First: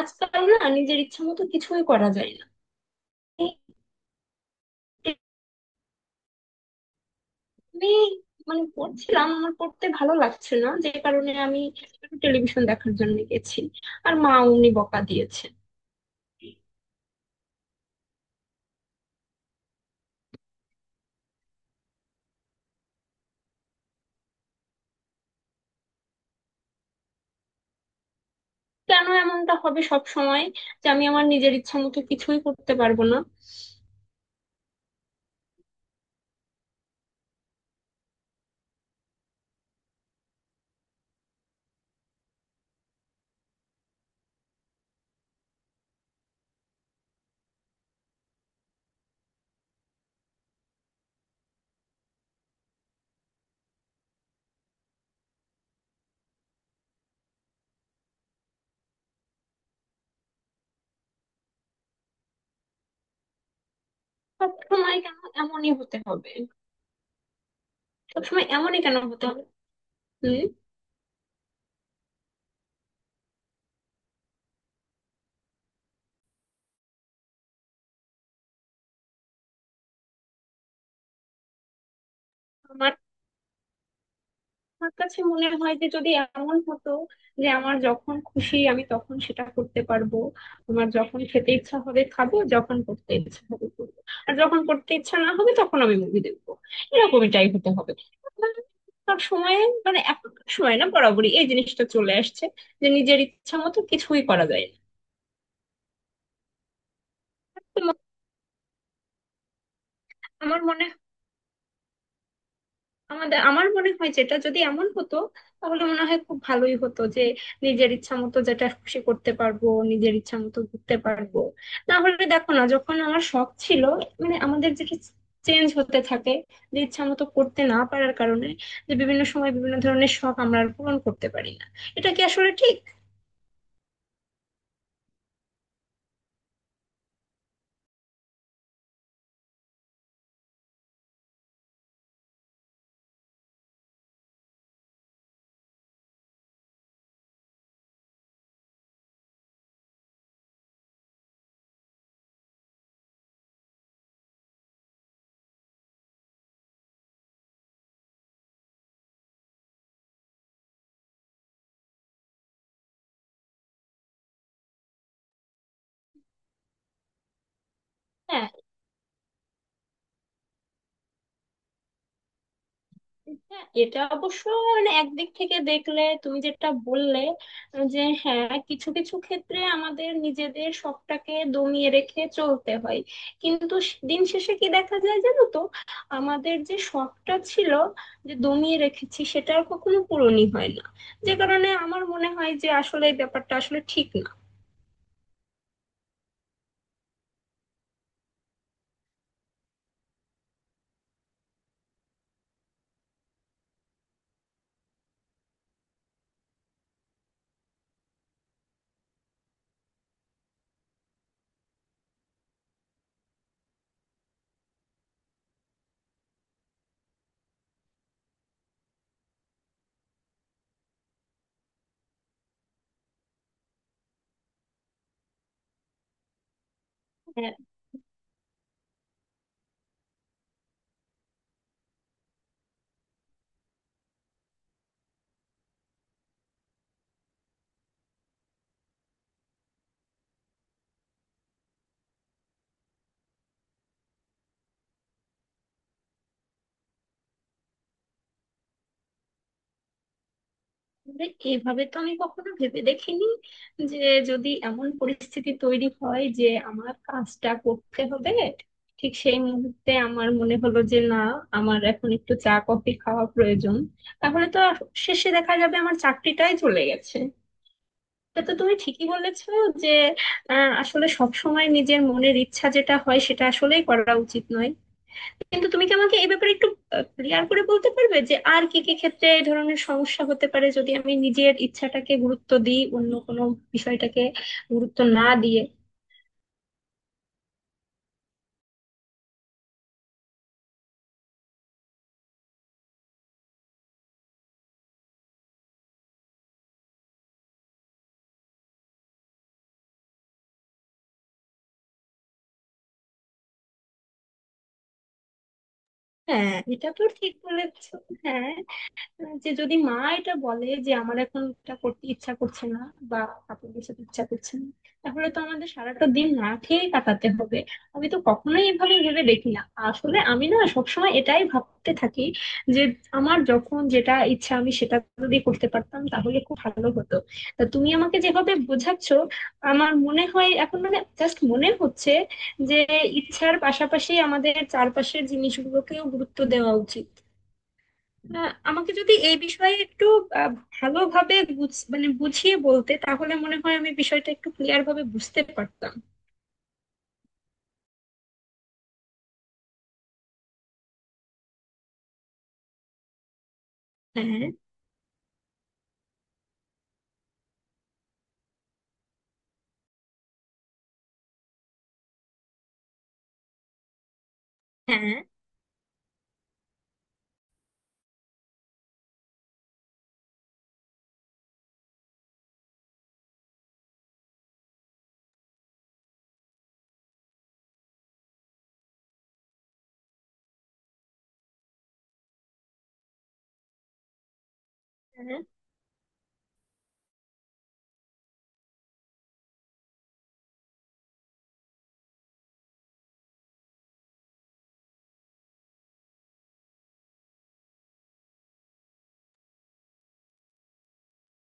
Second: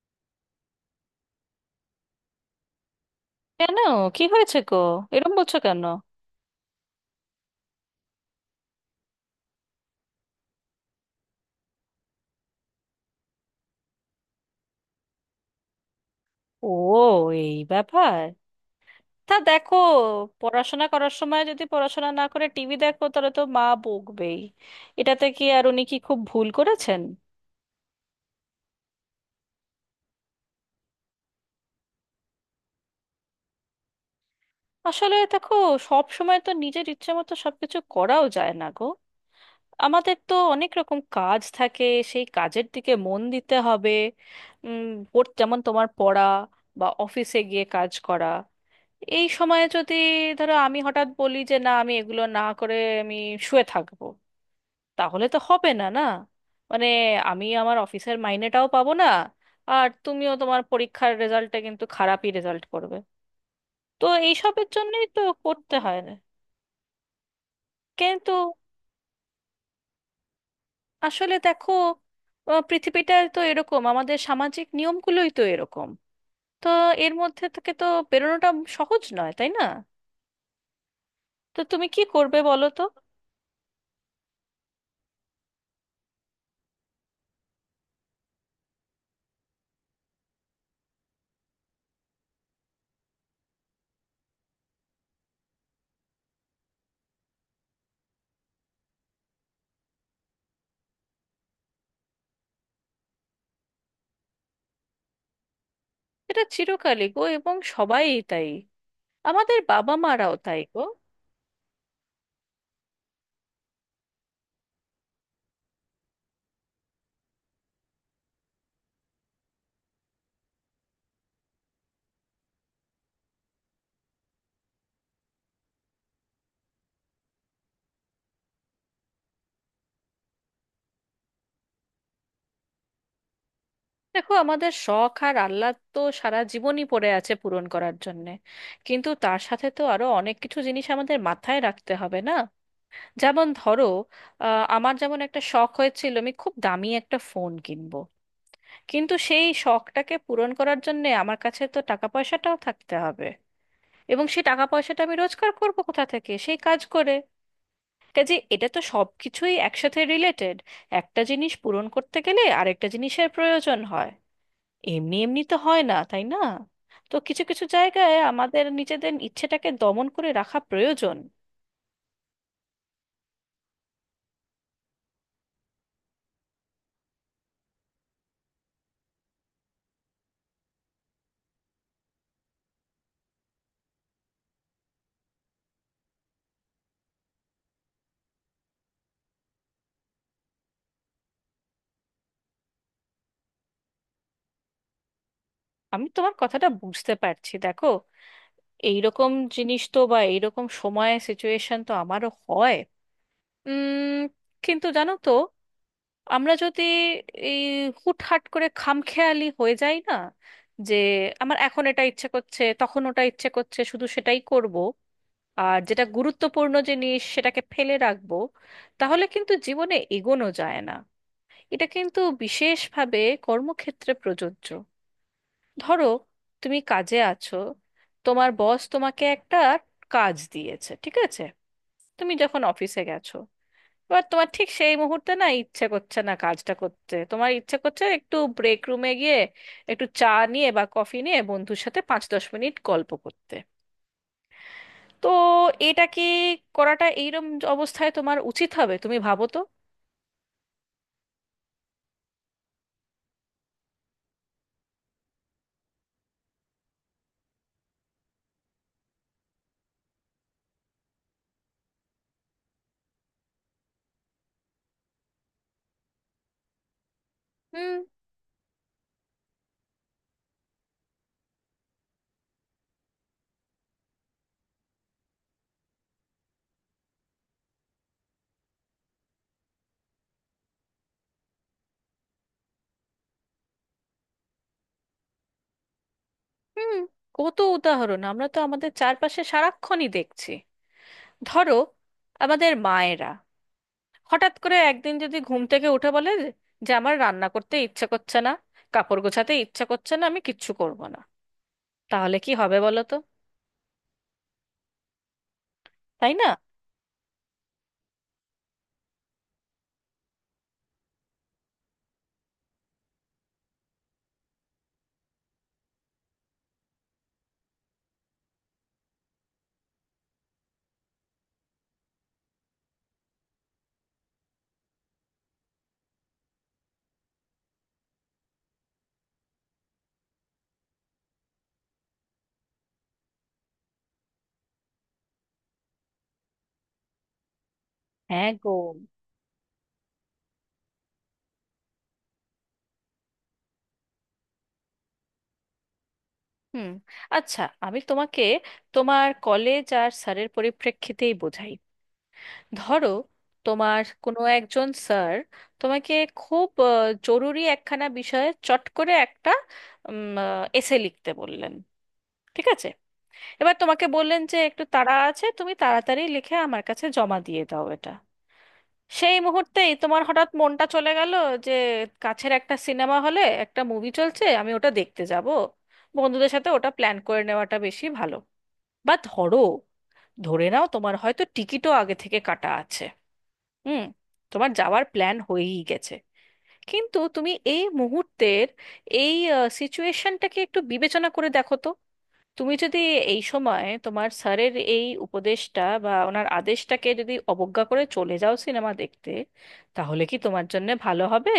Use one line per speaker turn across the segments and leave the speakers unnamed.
আজকাল না নিজের ইচ্ছা মতো কিছুই করা যায় না। এই
কেন? কি হয়েছে গো? এরম বলছো কেন?
আমি মানে পড়ছিলাম, আমার পড়তে ভালো লাগছে না, যে কারণে আমি টেলিভিশন দেখার জন্য গেছি। আর মা, উনি বকা দিয়েছে।
ও, এই ব্যাপার। তা দেখো, পড়াশোনা করার সময় যদি পড়াশোনা না করে টিভি দেখো, তাহলে তো মা বকবেই। এটাতে কি আর উনি কি খুব ভুল করেছেন?
কেন এমনটা হবে সব সময়, যে আমি আমার নিজের ইচ্ছা মতো কিছুই করতে পারবো না?
আসলে দেখো, সব সময় তো নিজের ইচ্ছে মতো সবকিছু করাও যায় না গো। আমাদের তো অনেক রকম কাজ থাকে, সেই কাজের দিকে মন দিতে হবে। উম, ওর যেমন তোমার পড়া, বা অফিসে গিয়ে কাজ করা। এই সময়ে যদি ধরো আমি হঠাৎ বলি যে না, আমি এগুলো না করে আমি শুয়ে থাকবো, তাহলে তো হবে না না। মানে আমার অফিসের মাইনেটাও পাবো না, আর তুমিও তোমার পরীক্ষার রেজাল্টে কিন্তু খারাপই রেজাল্ট করবে। তো
সব
এইসবের
সময়
জন্যই
কেন
তো
এমনই
করতে
হতে
হয় না।
হবে? সব
কিন্তু
সময় এমনই কেন হতে হবে?
আসলে দেখো, পৃথিবীটা তো এরকম, আমাদের সামাজিক নিয়মগুলোই তো এরকম। তো এর মধ্যে থেকে তো বেরোনোটা সহজ নয়, তাই না? তো তুমি কি করবে বলো তো?
হম। আমার কাছে মনে হয় যে যদি এমন হতো যে আমার যখন খুশি আমি তখন সেটা করতে পারবো, আমার যখন খেতে ইচ্ছা হবে খাবো, যখন করতে ইচ্ছা হবে করবো, আর যখন করতে ইচ্ছা না হবে তখন আমি মুভি দেখবো। এরকমটাই হতে হবে সব সময়। মানে এখনকার সময় না, বরাবরই এই জিনিসটা চলে আসছে যে নিজের ইচ্ছা মতো কিছুই করা যায় না।
এটা চিরকালই গো, এবং
তো
সবাই তাই। আমাদের বাবা মারাও তাই
আমার
গো।
মনে আমার মনে হয়, যেটা যদি এমন হতো তাহলে মনে হয় খুব ভালোই হতো, যে নিজের ইচ্ছা মতো যেটা খুশি করতে পারবো, নিজের ইচ্ছা মতো ঘুরতে পারবো। না হলে দেখো না, যখন আমার শখ ছিল, মানে আমাদের যেটা চেঞ্জ হতে থাকে, যে ইচ্ছা মতো করতে না পারার কারণে, যে বিভিন্ন সময় বিভিন্ন ধরনের শখ আমরা আর পূরণ করতে পারি না, এটা কি আসলে ঠিক?
দেখো, আমাদের শখ আর আহ্লাদ তো সারা জীবনই পড়ে আছে পূরণ করার জন্যে, কিন্তু তার সাথে তো আরো অনেক কিছু জিনিস আমাদের মাথায় রাখতে হবে না? যেমন ধরো, আমার যেমন একটা শখ হয়েছিল আমি খুব দামি একটা ফোন কিনবো, কিন্তু সেই শখটাকে পূরণ করার জন্যে আমার কাছে তো টাকা পয়সাটাও থাকতে হবে। এবং সেই টাকা পয়সাটা আমি রোজগার করবো কোথা থেকে? সেই কাজ করে। কাজে এটা তো সব কিছুই একসাথে রিলেটেড। একটা জিনিস পূরণ করতে গেলে আরেকটা জিনিসের প্রয়োজন হয়। এমনি এমনি তো হয় না, তাই না? তো কিছু কিছু জায়গায়
হ্যাঁ,
আমাদের নিজেদের ইচ্ছেটাকে দমন করে রাখা প্রয়োজন।
হ্যাঁ, এটা অবশ্য, মানে একদিক থেকে দেখলে তুমি যেটা বললে, যে হ্যাঁ কিছু কিছু ক্ষেত্রে আমাদের নিজেদের শখটাকে দমিয়ে রেখে চলতে হয়। কিন্তু দিন শেষে কি দেখা যায় জানো তো, আমাদের যে শখটা ছিল, যে দমিয়ে রেখেছি, সেটা আর কখনো পূরণই হয় না, যে কারণে আমার মনে হয় যে আসলে এই ব্যাপারটা আসলে ঠিক
আমি তোমার কথাটা বুঝতে পারছি, দেখো, এইরকম জিনিস তো বা এইরকম সময় সিচুয়েশন তো আমারও হয়। উম কিন্তু জানো তো, আমরা যদি এই হুটহাট করে খামখেয়ালি হয়ে যাই না, যে আমার এখন এটা ইচ্ছে করছে তখন ওটা ইচ্ছে করছে শুধু সেটাই করব, আর যেটা গুরুত্বপূর্ণ জিনিস সেটাকে ফেলে রাখবো, তাহলে কিন্তু জীবনে এগোনো যায় না। এটা কিন্তু বিশেষভাবে কর্মক্ষেত্রে প্রযোজ্য। ধরো, তুমি কাজে
না।
আছো, তোমার বস তোমাকে একটা কাজ দিয়েছে, ঠিক আছে? তুমি যখন অফিসে গেছো, এবার তোমার ঠিক সেই মুহূর্তে না ইচ্ছে করছে না কাজটা করতে, তোমার ইচ্ছে করছে একটু ব্রেক রুমে গিয়ে একটু চা নিয়ে বা কফি নিয়ে বন্ধুর সাথে 5-10 মিনিট গল্প করতে। তো এটা কি করাটা এইরকম অবস্থায় তোমার উচিত হবে? তুমি ভাবো তো।
আসলে এভাবে তো আমি কখনো ভেবে দেখিনি, যে যদি এমন পরিস্থিতি তৈরি হয় যে আমার কাজটা করতে হবে, ঠিক সেই মুহূর্তে আমার মনে হলো যে না, আমার এখন একটু চা কফি খাওয়া প্রয়োজন, তাহলে তো আর শেষে দেখা যাবে আমার চাকরিটাই চলে গেছে।
হুম।
এটা তো তুমি ঠিকই বলেছো, যে আসলে সব সময় নিজের মনের ইচ্ছা যেটা হয় সেটা আসলেই করা উচিত নয়। কিন্তু তুমি কি আমাকে এই ব্যাপারে একটু ক্লিয়ার করে বলতে পারবে, যে আর কি কি ক্ষেত্রে এই ধরনের সমস্যা হতে পারে, যদি আমি নিজের ইচ্ছাটাকে গুরুত্ব দিই, অন্য কোনো বিষয়টাকে গুরুত্ব না দিয়ে?
হুম কত উদাহরণ আমরা তো আমাদের চারপাশে সারাক্ষণই দেখছি। ধরো, আমাদের মায়েরা হঠাৎ করে একদিন যদি ঘুম থেকে উঠে বলে যে যে আমার রান্না করতে ইচ্ছে করছে না, কাপড় গোছাতে ইচ্ছে করছে না, আমি কিচ্ছু করব না, তাহলে কি হবে বলো তো? তাই না?
হ্যাঁ, এটা তো ঠিক বলেছো। হ্যাঁ, যে যদি মা এটা বলে যে আমার এখন এটা করতে ইচ্ছা করছে না, বা কাপড় গোছাতে ইচ্ছা করছে না, তাহলে তো আমাদের সারাটা দিন না খেয়ে কাটাতে হবে। আমি তো কখনোই এভাবে ভেবে দেখি না। আসলে আমি না সবসময় এটাই ভাবতে থাকি, যে আমার যখন যেটা ইচ্ছা আমি সেটা যদি করতে পারতাম তাহলে খুব ভালো হতো। তা তুমি আমাকে যেভাবে বোঝাচ্ছ, আমার মনে হয় এখন, মানে জাস্ট মনে হচ্ছে যে ইচ্ছার পাশাপাশি আমাদের চারপাশের জিনিসগুলোকেও গুরুত্ব দেওয়া উচিত।
হ্যাঁ গো।
আমাকে যদি এই বিষয়ে একটু আহ, ভালোভাবে মানে বুঝিয়ে বলতে, তাহলে মনে হয় আমি বিষয়টা একটু ক্লিয়ার ভাবে বুঝতে পারতাম।
হুম, আচ্ছা। আমি তোমাকে তোমার কলেজ আর স্যারের পরিপ্রেক্ষিতেই বোঝাই। ধরো, তোমার
হ্যাঁ,
কোনো
হ্যাঁ,
একজন স্যার তোমাকে খুব জরুরি একখানা বিষয়ে চট করে একটা এসে লিখতে বললেন, ঠিক আছে? এবার তোমাকে বললেন যে একটু তাড়া আছে, তুমি তাড়াতাড়ি লিখে আমার কাছে জমা দিয়ে দাও এটা। সেই মুহূর্তেই তোমার হঠাৎ মনটা চলে গেল যে কাছের একটা সিনেমা হলে একটা মুভি চলছে, আমি ওটা দেখতে যাব, বন্ধুদের সাথে ওটা প্ল্যান করে নেওয়াটা বেশি ভালো। বা ধরো, ধরে নাও তোমার হয়তো টিকিটও আগে থেকে কাটা আছে, হুম, তোমার যাওয়ার প্ল্যান হয়েই গেছে। কিন্তু তুমি এই মুহূর্তের এই সিচুয়েশনটাকে একটু বিবেচনা করে দেখো তো। তুমি যদি এই সময় তোমার স্যারের এই উপদেশটা বা ওনার আদেশটাকে যদি অবজ্ঞা করে চলে যাও সিনেমা দেখতে, তাহলে কি তোমার জন্য ভালো হবে?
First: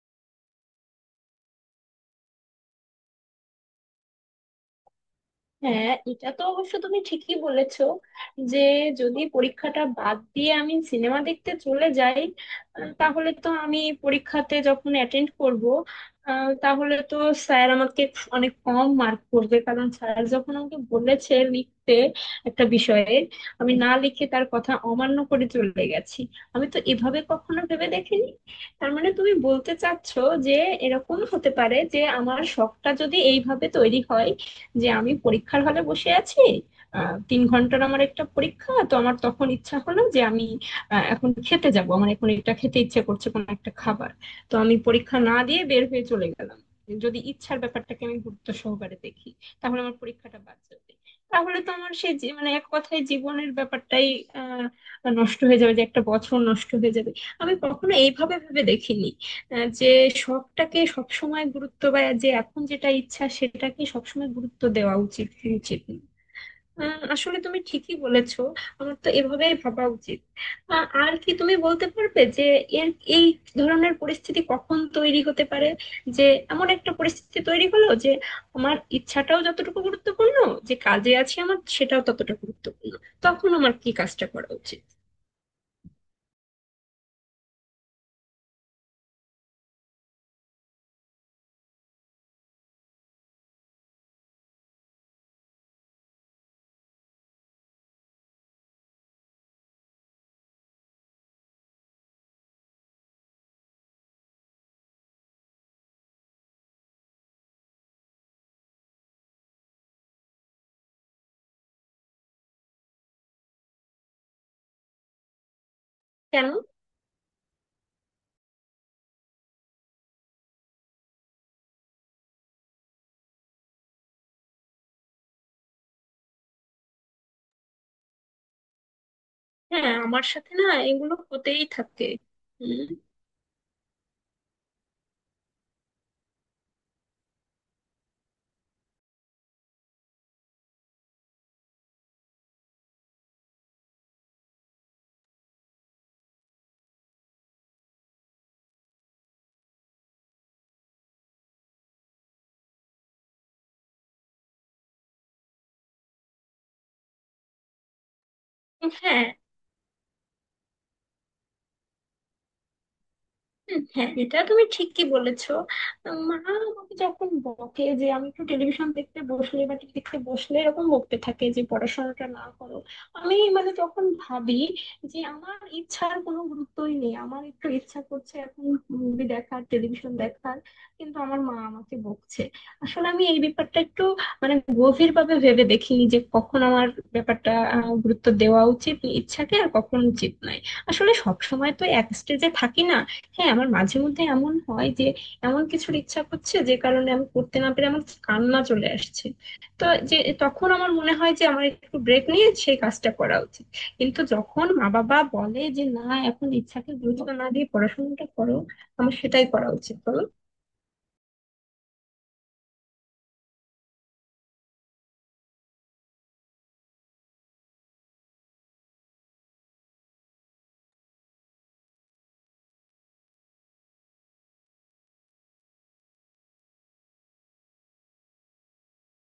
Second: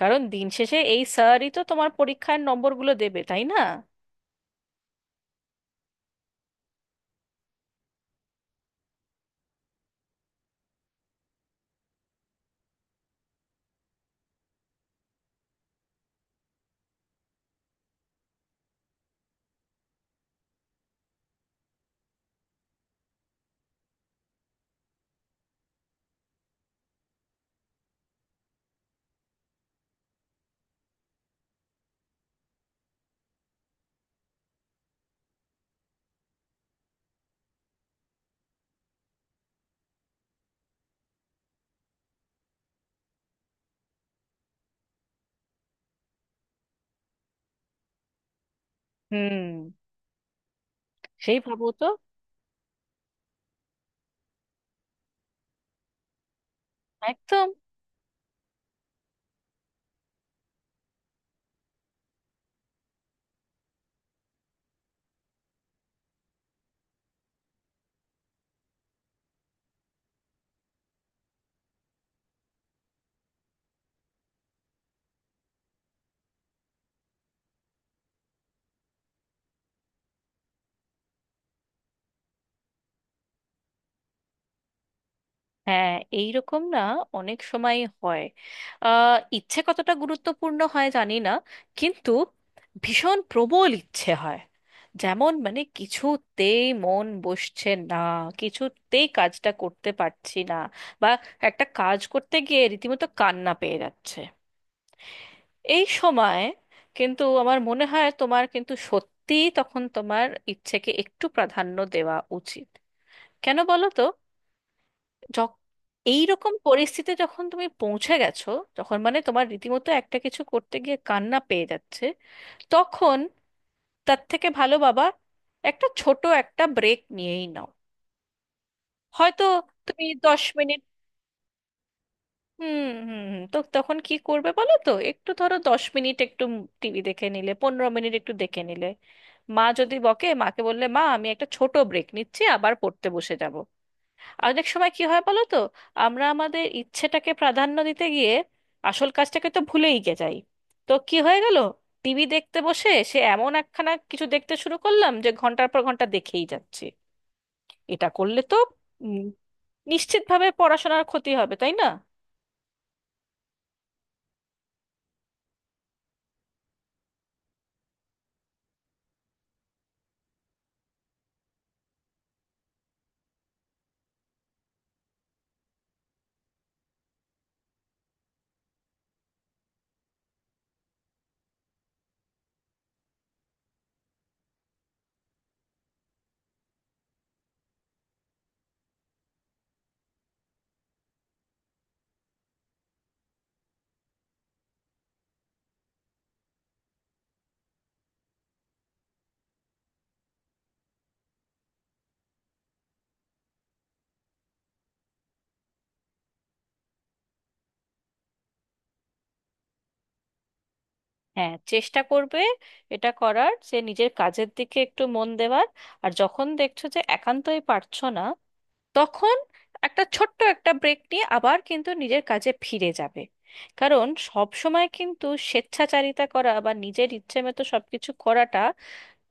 কারণ দিন শেষে এই স্যারই তো তোমার পরীক্ষার নম্বরগুলো দেবে, তাই না?
হ্যাঁ, এটা তো অবশ্য তুমি ঠিকই বলেছো, যে যদি পরীক্ষাটা বাদ দিয়ে আমি সিনেমা দেখতে চলে যাই, তাহলে তো আমি পরীক্ষাতে যখন অ্যাটেন্ড করব, তাহলে তো স্যার আমাকে অনেক কম মার্ক করবে, কারণ স্যার যখন আমাকে বলেছে লিখতে একটা বিষয়ে, আমি না লিখে তার কথা অমান্য করে চলে গেছি। আমি তো এভাবে কখনো ভেবে দেখিনি। তার মানে তুমি বলতে চাচ্ছো, যে এরকম হতে পারে যে আমার শখটা যদি এইভাবে তৈরি হয়, যে আমি পরীক্ষার হলে বসে আছি, 3 ঘন্টার আমার একটা পরীক্ষা, তো আমার তখন ইচ্ছা হলো যে আমি এখন খেতে যাব, আমার এখন এটা খেতে ইচ্ছে করছে, কোনো একটা খাবার, তো আমি পরীক্ষা না দিয়ে বের হয়ে চলে গেলাম, যদি ইচ্ছার ব্যাপারটাকে আমি গুরুত্ব সহকারে দেখি,
হুম,
তাহলে আমার পরীক্ষাটা বাদ যাবে।
সেই
তাহলে
ভাবো
তো
তো।
আমার সেই মানে এক কথায় জীবনের ব্যাপারটাই আহ নষ্ট হয়ে যাবে, যে একটা বছর নষ্ট হয়ে যাবে।
একদম।
আমি কখনো এইভাবে ভেবে দেখিনি, যে শখটাকে সবসময় গুরুত্ব, বা যে এখন যেটা ইচ্ছা সেটাকে সবসময় গুরুত্ব দেওয়া উচিত, উচিত না। আসলে তুমি ঠিকই বলেছো, আমার তো এভাবেই ভাবা উচিত। আর কি তুমি বলতে পারবে, যে এর এই ধরনের পরিস্থিতি কখন তৈরি হতে পারে, যে এমন একটা পরিস্থিতি তৈরি হলো যে আমার ইচ্ছাটাও যতটুকু গুরুত্বপূর্ণ, যে কাজে আছি আমার সেটাও ততটা গুরুত্বপূর্ণ, তখন আমার কি কাজটা করা উচিত?
হ্যাঁ, এইরকম না অনেক সময় হয়, আহ ইচ্ছে কতটা গুরুত্বপূর্ণ হয় জানি না, কিন্তু ভীষণ প্রবল ইচ্ছে হয়, যেমন মানে কিছুতেই মন বসছে না, কিছুতেই কাজটা করতে পারছি না, বা একটা কাজ করতে গিয়ে রীতিমতো কান্না পেয়ে যাচ্ছে। এই সময় কিন্তু আমার মনে হয় তোমার কিন্তু সত্যিই তখন তোমার ইচ্ছেকে একটু প্রাধান্য দেওয়া উচিত। কেন বলো তো? যখ-
কেন?
এইরকম পরিস্থিতি যখন তুমি পৌঁছে গেছো, যখন মানে তোমার রীতিমতো একটা কিছু করতে গিয়ে কান্না পেয়ে যাচ্ছে, তখন তার থেকে ভালো বাবা একটা ছোট একটা ব্রেক নিয়েই নাও। হয়তো
হ্যাঁ,
তুমি
আমার
দশ
সাথে না
মিনিট
এগুলো হতেই থাকে।
হুম
উম,
হুম হুম তো তখন কি করবে বলো তো? একটু ধরো 10 মিনিট একটু টিভি দেখে নিলে, 15 মিনিট একটু দেখে নিলে, মা যদি বকে মাকে বললে মা আমি একটা ছোট ব্রেক নিচ্ছি, আবার পড়তে বসে যাব। অনেক সময় কি হয় বলো তো, আমরা আমাদের ইচ্ছেটাকে প্রাধান্য দিতে গিয়ে আসল কাজটাকে তো ভুলেই গে যাই। তো কি হয়ে গেল, টিভি দেখতে বসে সে এমন একখানা কিছু দেখতে শুরু করলাম যে ঘন্টার পর ঘন্টা দেখেই যাচ্ছে। এটা করলে তো উম,
হ্যাঁ।
নিশ্চিতভাবে পড়াশোনার ক্ষতি হবে, তাই না?
হুম, হ্যাঁ, এটা তুমি ঠিকই বলেছো। মা আমাকে যখন বকে, যে আমি একটু টেলিভিশন দেখতে বসলে বা টিভি দেখতে বসলে, এরকম বকতে থাকে যে পড়াশোনাটা না করো, আমি মানে তখন ভাবি যে আমার ইচ্ছার কোনো গুরুত্বই নেই, আমার একটু ইচ্ছা করছে এখন মুভি দেখার, টেলিভিশন দেখার, কিন্তু আমার মা আমাকে বকছে। আসলে আমি এই ব্যাপারটা একটু মানে গভীর ভাবে ভেবে দেখিনি, যে কখন আমার ব্যাপারটা গুরুত্ব দেওয়া উচিত ইচ্ছাকে, আর কখন উচিত নয়। আসলে সব সময় তো এক স্টেজে থাকি না। হ্যাঁ, আমার মাঝে মধ্যে এমন হয় যে এমন কিছুর ইচ্ছা করছে, যে কারণে আমি করতে না পেরে আমার কান্না চলে আসছে, তো যে তখন আমার মনে হয় যে আমার একটু ব্রেক নিয়ে সেই কাজটা করা উচিত। কিন্তু যখন মা বাবা বলে যে না, এখন ইচ্ছাকে গুরুত্ব না দিয়ে পড়াশোনাটা করো, আমার সেটাই করা উচিত, বলো?
হ্যাঁ, চেষ্টা করবে এটা করার, সে নিজের কাজের দিকে একটু মন দেওয়ার। আর যখন দেখছো যে একান্তই পারছো না, তখন একটা ছোট্ট একটা ব্রেক নিয়ে আবার কিন্তু নিজের কাজে ফিরে যাবে। কারণ সব সময় কিন্তু স্বেচ্ছাচারিতা করা বা নিজের ইচ্ছে মতো সবকিছু করাটা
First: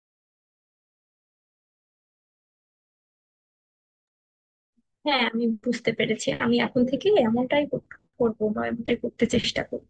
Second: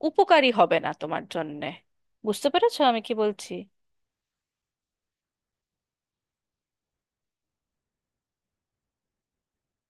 উপকারী হবে না তোমার জন্যে। বুঝতে পেরেছো আমি কি বলছি?
হ্যাঁ, আমি বুঝতে পেরেছি, আমি এখন থেকে এমনটাই করব, বা এমনটাই করতে চেষ্টা করব।